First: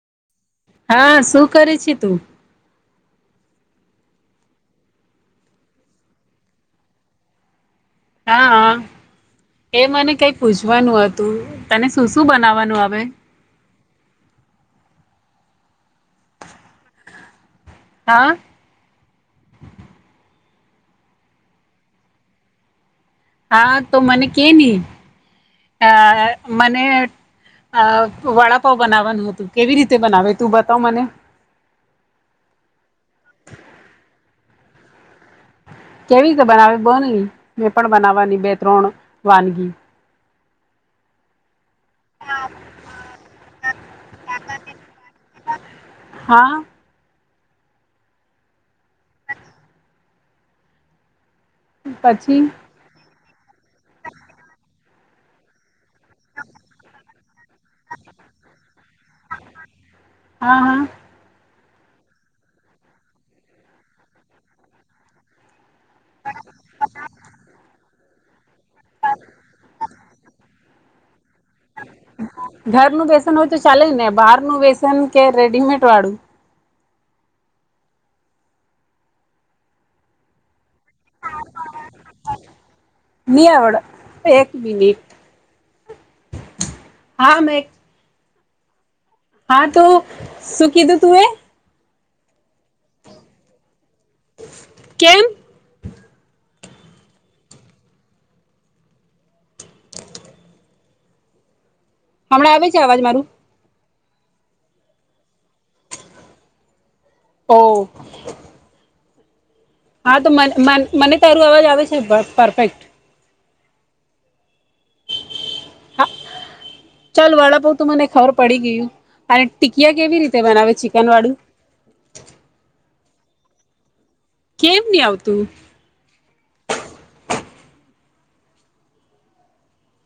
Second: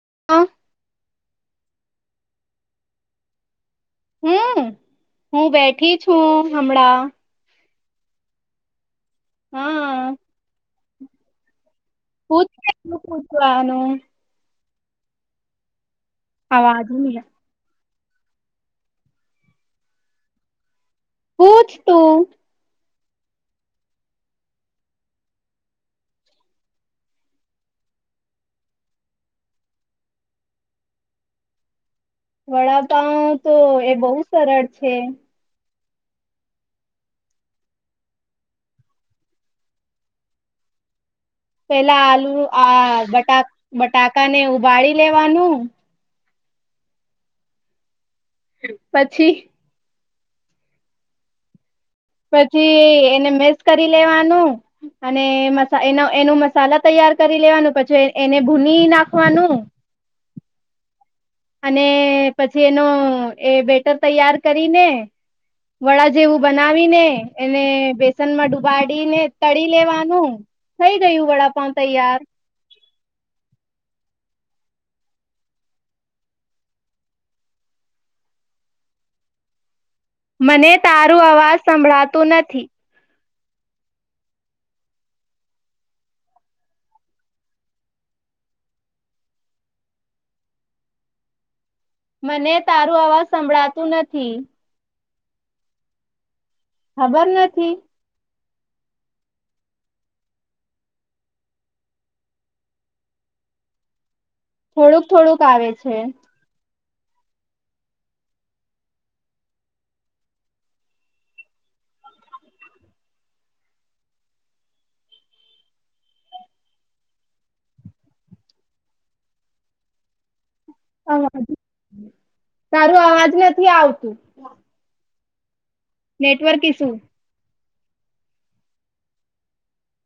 [unintelligible] હા, શું કરે છે તું? હમ, હું બેઠી છું હમણાં. હા હા. એ મને હા કઈ પૂછ વાનું અતું. [unintelligible] [unintelligible] હા. પુછ તું. હા, તો મને કેને. અહ મને અહ વડાપાવ બનાવવાનું હતું. કેવી રીતે બનાવે તું બતાવ મને? વડાપાઉ તો એ બહુ સરળ છે. કેવી રીતે બનાવે [unintelligible] મેં પણ બનાવવાની બે ત્રણ વાનગી. પેલા આલુ આ બટા બટાકાને ઉબાડી લેવાનું હા. પછી પછી એ એને [unintelligible] કરી લેવાનું અને મસ સા એનો એનું મસાલા તૈયાર કરી લેવાનું, પછી અ એને ભૂની નાખવાનું. હા હા અને પછી એનો એ બેટર તૈયાર કરીને, વડા જેવું બનાવીને એને બેસનમાં ડૂબ બાડીને તળી લેવાનું. થઈ ગયું વડાપાઉ તૈયાર. ચાલેને. બહારનું બેસન કે રેડીમેટ વાળું મને તારું અવાજ સંભળાતું નથી. ની આવડે, એક મિનિટ હા. મે હા તું શું કીધું તું એ? મને તારું અવાજ સંભળાતું નથી. કેમ? ખબર નથી. હમણાં આવે છે અવાજ મારું? થોડુંક-થોડુંક આવે છે. ઓહ! હા તો મન મન મને તારું અવાજ આવે છે બ પરફેક્ટ. હા ચાલ વડાપાવ તો મને ખબર પડી ગયું. અને ટીકિયા કેવી રીત તે બનાવે ચિકન વાળું? અવાજ તારું અવાજ નથી આવતું. કેમ ની આવ તું. નેટવર્ક ઈશું.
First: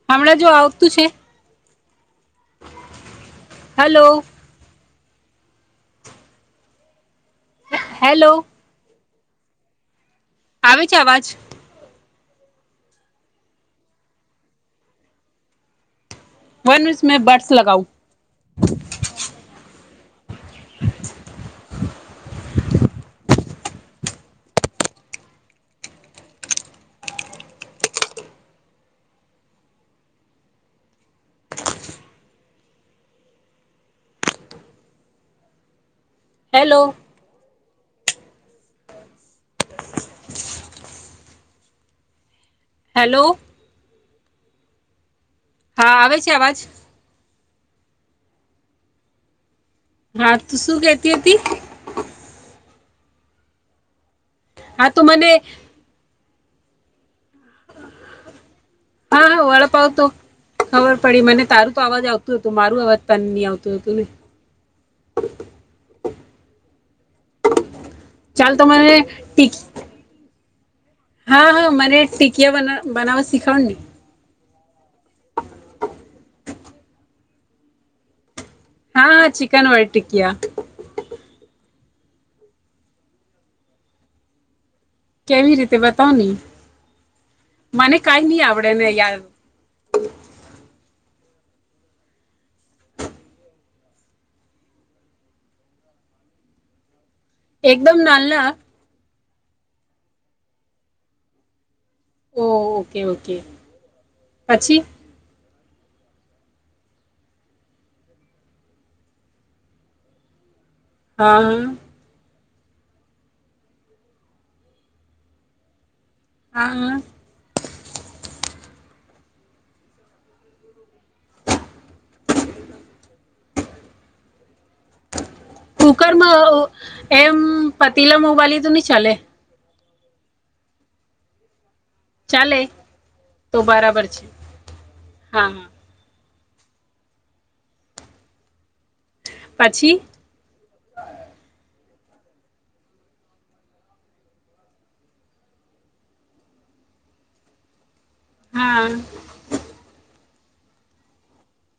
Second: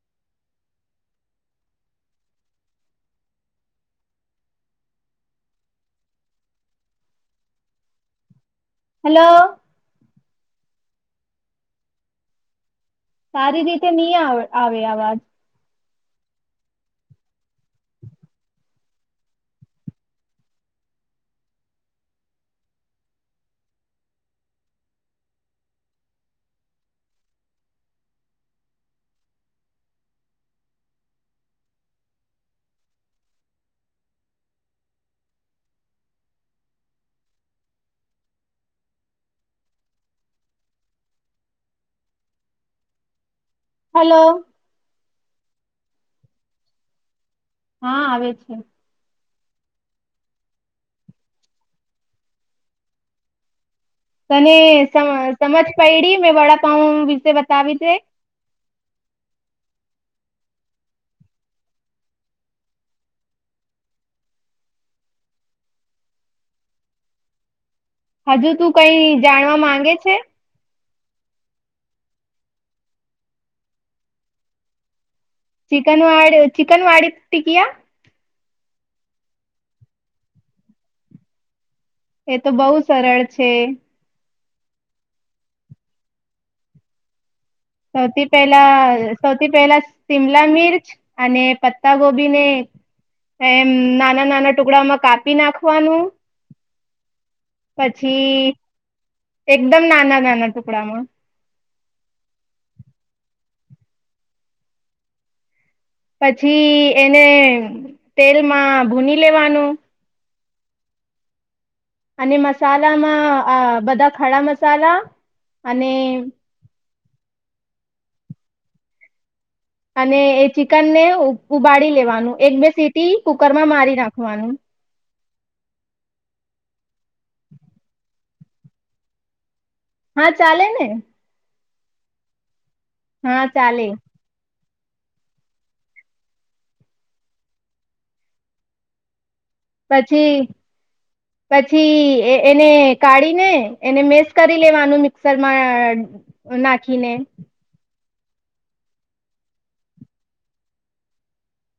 હમણાં જો આવતું છે? હાલો. હે હેલો. હેલો. આવે છે અવાજ? સારી રીતે ની આ આવે આવાજ. વનુસ મે બડ્સ લગાઉ. હેલો. હેલો. હલો. હા આવેે છે આવાજ? હા આવે છે. હા તું શું કેતી હતી? તને, હા તો સ મને સમજ પયડી મેં વડા [unintelligible] તે બતાવી છે--? હા હા વડાપાવ તો ખબર પડી મને તારું તો અવાજ આવતું હતો. મારું અવાજ પણ નહી આવતું હતું ને હજુ ચાલ તો તું મને કઈ ટીક જાણવા માંગે છે? હા હા મને ટીકિયા બનાવ બનાવવા શીખવ ની ચિકન વાડી ચિકન વાડી ટીકિયા? હા, હ ચિકન વારી ટિકિયા એ તો બહુ સરળ છે કેવી રીતે બતાવની--? સૌથી પહેલા, સૌથી પહેલા શિમલા મિર્ચ અને પત્તા ગોબી ને, એમ નાના નાના ટુકડામાં કાપી નાખવાનું એકદમ પછી નાના? એકદમ નાના નાના ટુકડામાં ઓ ઓકે ઓકે પછી? પછી એને તેલમાં ભૂની લેવાનું હા હમ, અને મસાલામાં, આ બધા ખડા મસાલા અને હા હા, અને એ ચિકન ને ઉબાડી લેવાનું, એક બે સીટી કુકરમાં મારી નાખવાનું કુકરમાં એમ, પતીલામાં ઉબાલી એ તો નઈ ચાલે? હા ચાલે ને. ચાલે? હા તો ચાલે બરાબર છે. હા હા, પછી પ છી એને કાઢીને એને મેસ કરી લેવાનું, મિક્સરમાં નાખીને. હાઆઆ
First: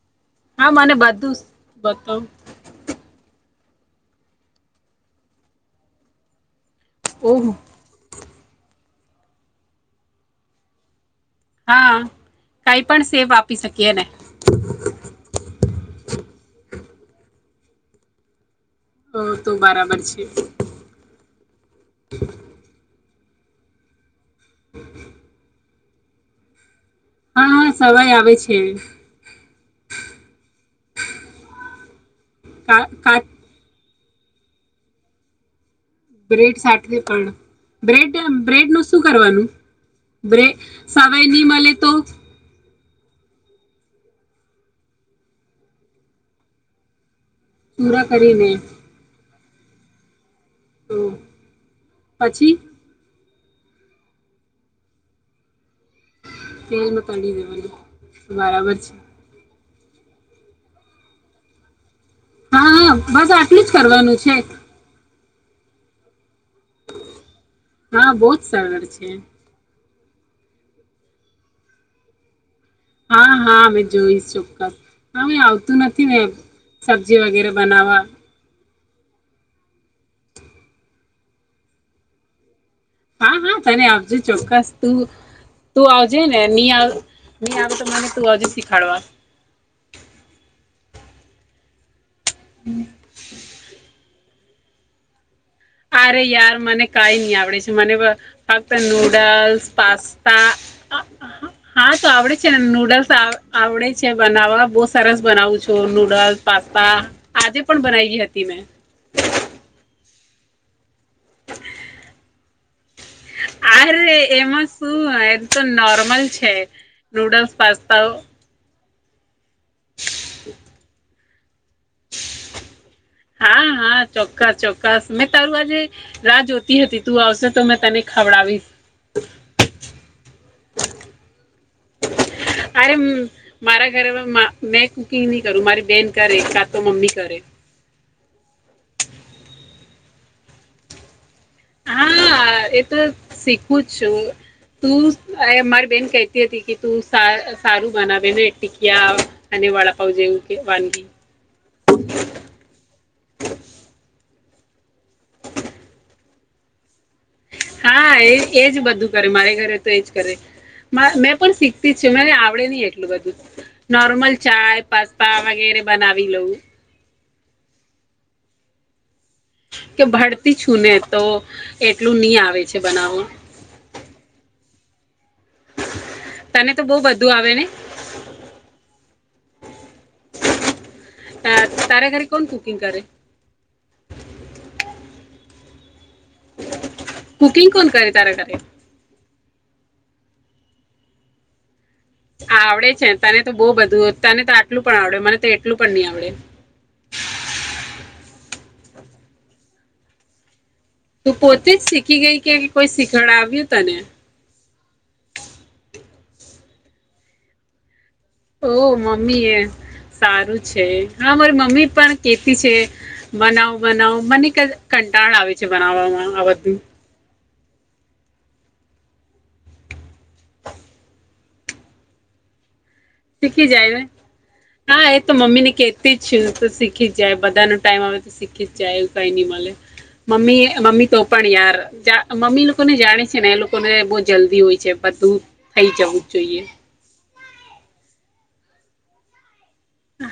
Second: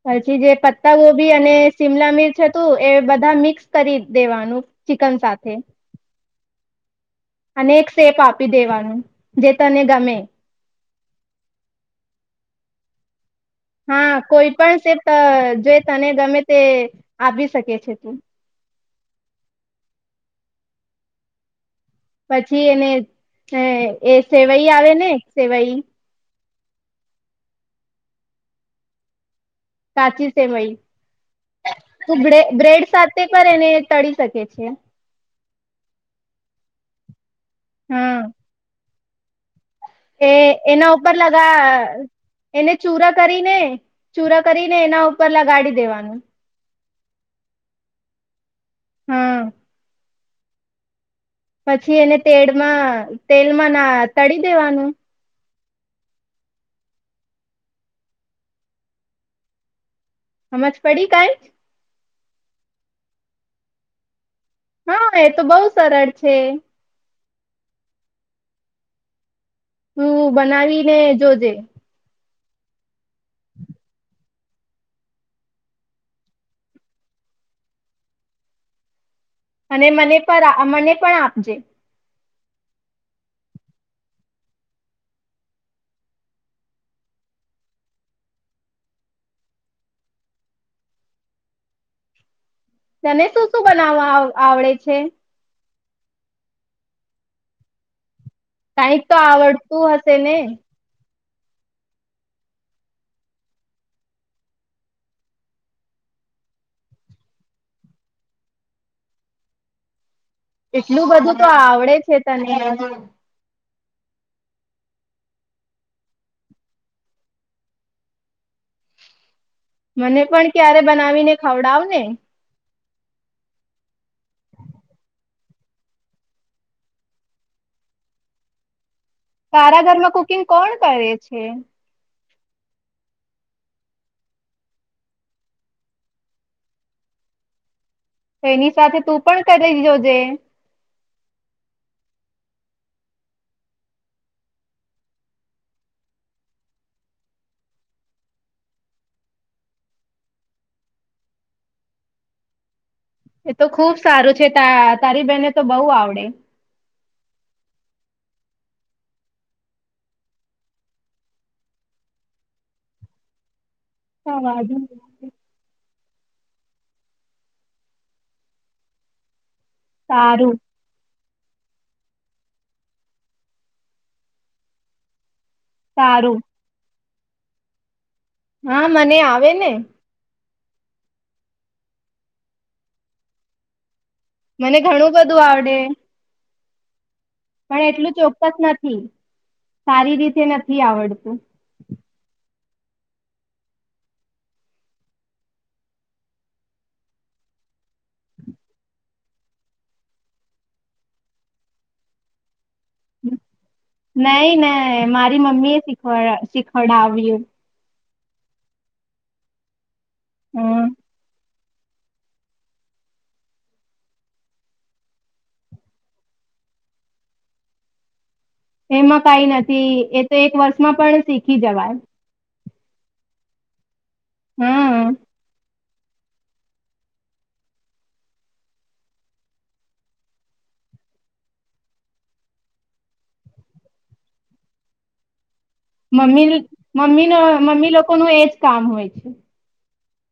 પછી જે હા મને પત્તા ગોભી બધું જ અને શિમલા બતાવ મિર્ચ હતું, એ બધા મિક્સ કરી દેવાનું ચિકન સાથે. ઓહ અને એક સેપ આપ આપી દેવાનું જે તને ગમે. હા કઈ પણ સેપ આપ હા કોઈ પણ સેપ ત જોઈ તને ગમે તે, આપી શકે છે તું. તો તો બરાબર છે. પછી એને હે એ સેવાઈ આવે ને, સેવાઈ? હા હા સવઈ આવે છે, કાચી સેવઈ તુ બ્રે કા બ્રેડ કા સાથે કરે ને ટળી શકે છે, બ્રેડ સાથે પન હા બબ્રેડ્યમ બ્રેડનું સુ શું કરવાનું? એ બ્રે એના ઉપર સવાય નહી લગા અ મળે તો એને ચૂરા કરીને ચૂરા કરીને એના ઉપર લગાડી દેવાનું પૂરા કરીને હા તો પછી એને પછી તેડમાં તેલમાં ના તળી દેવાનું તેલમાં તડી દેવાનું બરાબર છે, હમજ પડી કાઈ? હા બસ આટલું જ કરવાનું છે. હા એ તો બઉુ સરળ છે. હા બહુ જ સરળ છે. તું બનાવીને જોજે. હા હા અમે જોઈશ ચોક્કસ હવે આવતું નથી મેને સબ્જી વગેરે બનાવવા. અને મને પણ મને પણ આપજે હા હા તને આવજે ચોક્કસ તું તું આવજે ને આવ તો મને તું આવજે શીખાડવા. તને શું શું બનાવવા આવ આવડે છે? અરે યાર મને કાઈ નહી આવડે છે, મને હ કઈક તો નૂડલ્સ આવડતું હશે ને પાસ્તા હા તો આવડે છે ને નુડલ્સ આવડે છે, બનાવવા બહ સરસ બનાવું છું નુડલ્સ પાસ્તા આજે પણ બનાવી હતી, મેં એટલું બધું તો આવડે છે, તને. આરે એમાં શું એ તો નોર્મલ છે, નુડલ્સ પાસ્તાઓ. મને પણ ક્યારે બનાવીને ખવડાવ ને. હા હા ચોક્કસ ચોક્કસ મેં તારું આજે રાહ જોતી હતી, તું આવશે તો મેં તને ખવડાવીશ. તારા ઘરમાં કુકિંગ કોણ કરે છે? અરે મારા ઘરેમાં મેં કુકિંગ નહી કરું મારી બેન કરે કા તો મમ્મી કરે. તો એની સાથે તું પણ કરી જોજે. હા એ તો શીખવું જ છું, તું મારી બેન કહેતી હતી કે તું સારું બનાવે ને ટીકિયા અને વડાપઉ જેવું કે વાનગી. એ તો ખુબ સારું છે, તારી બેહેને તો બઉ આવડે. હા, એ એજ બધું કરે મારે ઘરે તો એજ કરે મેં પણ શીખતી જ છે, મને આવડે નહ એટલું બધું. નોર્મલ ચાાય પાસ્તા વગેરે. બનાવી લવું. કે સારું ભનતી છૂને. તો એટલું નહી આવે છે બનાવા. સારું તને તો બહ બધું ધું આવે ને હા મને આવે ને. તારે ઘરે કોણ કુકિંગ કરે? મને ઘણું બધું આવડે. કુકિંગ પણ કોણ કર એટલું તાર ઘરે? ચોક્કસ નથી સારી રીતે નથી આવડતું. આવડે છે તને તો બહ બધું તને તો આટલું પણ આવડે મને તો એટલું પણ નહી આવડે. તું પોતે જ શીખી ગઈ કેમ નહી ના મારી મમ્મી એ સિખ વળ શીખડ આવ્યું. ઓહ મમ્મી એ. સારું છે હમ હા મારી મમ્મી મમ્મી પણ કેતી છે બનાવ બનાવ મને કન કંટાળ આવે છે બનાવવામાં આ બધું. એમાં કાંઈ નથી એ તો એક વર્ષમાં પણ શીખી જવાય. શીખી જાયને? હા, હમ એ તો મમ્મીને કે તી જ છું. એ તો શીખી જ જાય. બધાનો ટાઈમ આવે તો શીખી જ જાય એવું કાંઈ નહી મલે. મમ્મી એ મમ્મી તો પણ યાર જા મમ્મી લોકોને જાણે છે ને એ લોકોને બો જલ્દી હોય છે બધું થઈ જવું જ મમ્મીન જોઈએ મમ્મીનો મમ્મી લોકોનું એજ કામ હોય છે.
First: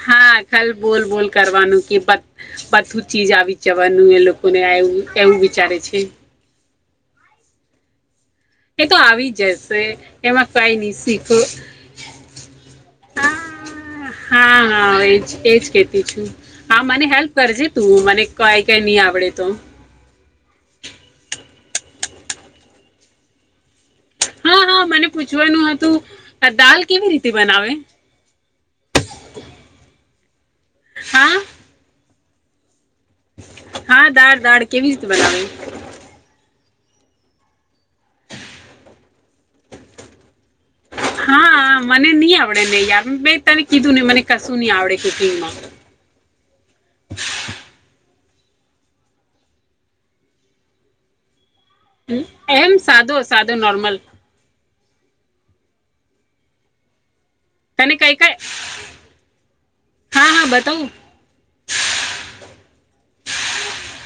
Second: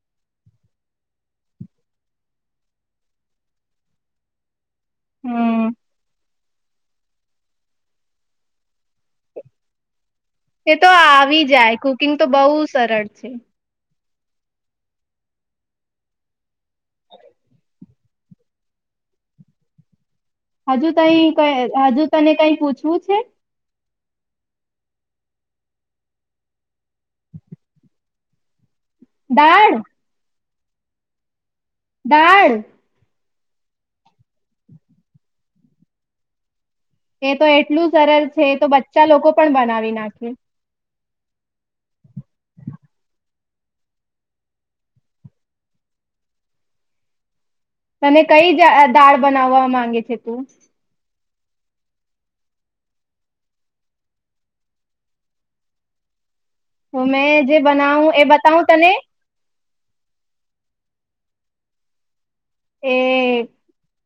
હા, ખાલ બોલ બોલ કરવાનું કે બધ બધું જ ચીજ આવી જવાનું એ લોકોને આ એવ. એવું હમ વિચારે છે. એ તો આવી જશે. એમાં કઈ એ તો નહી શીખો આવી જાય. કુકિંગ તો બહુ સરળ છે. હા હા એજ એજ કેતી છું. હા મને હેલ્પ કરજે તું મને કઈ કઈ નહી આવડે તો. હજુ તઈ ક હજુ તને કઈ પૂછવું છે? હા-હા મને પૂછવાનું હતું. દાલ કેવી રીતે બનાવે? દાળ? હા. દાળ? હા, દાળ-દાળ કેવી રીતે બનાવે? એ તો એટલું સરલ છે. એ તો બચ્ચા લોકો પણ બનાવી નાખે. હા, મને ની આવડે ને યાર. મે તને કીધું ને મને કશું ની આવડે કુકિંગમાં. તને કઈ જા દાળ બનાવવા માંગે છે તું? એમ સાદો સાદો નોર્મલ. હઅ મેં જે તને બનાવું એ કઈ-કઈ બતાવું તને હા હા બતાવું. એ-એ-એ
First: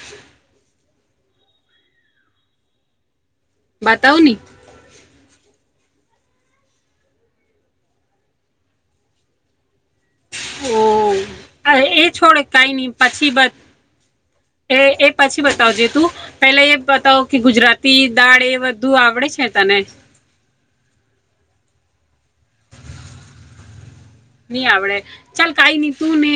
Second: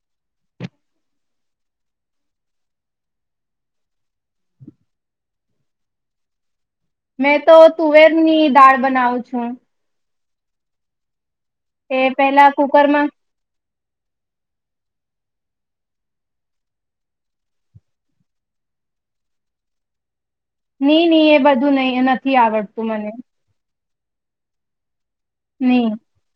[unintelligible] બતાવની. મેં તો તુવેરની દાળ બનાવું છું. ઓહ! અ એ છોડ પેલા કાંઈ નઈ કુકરમાં પછી બત એ એ પછી બતાવજે તું. પેલા એ બતાવ કે ગુજરાતી દાળ એ બધું આવડે છે તને? ની ની એ બધું નઈ-નથી આવડતું મને. ની આવડે? ચાલ નહી કાંઈ ન તુંને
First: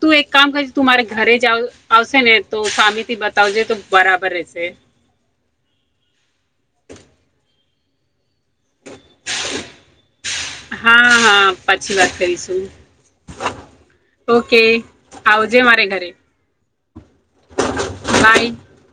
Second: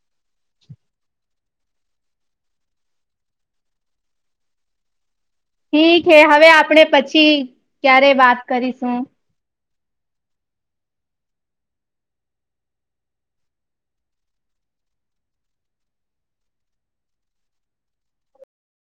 તું એક કામ કરજ તું મારે ઘરે જ આવ આવશે, ને તો સામેથી બતાવજે તો બરાબર રહેશે. ઠીક હે હવે આપણે પછી ક્યારે વાત કરીશું. હા, હા પછી વાત કરીશું. ઓકે, આવજે મારે ઘરે. બાય.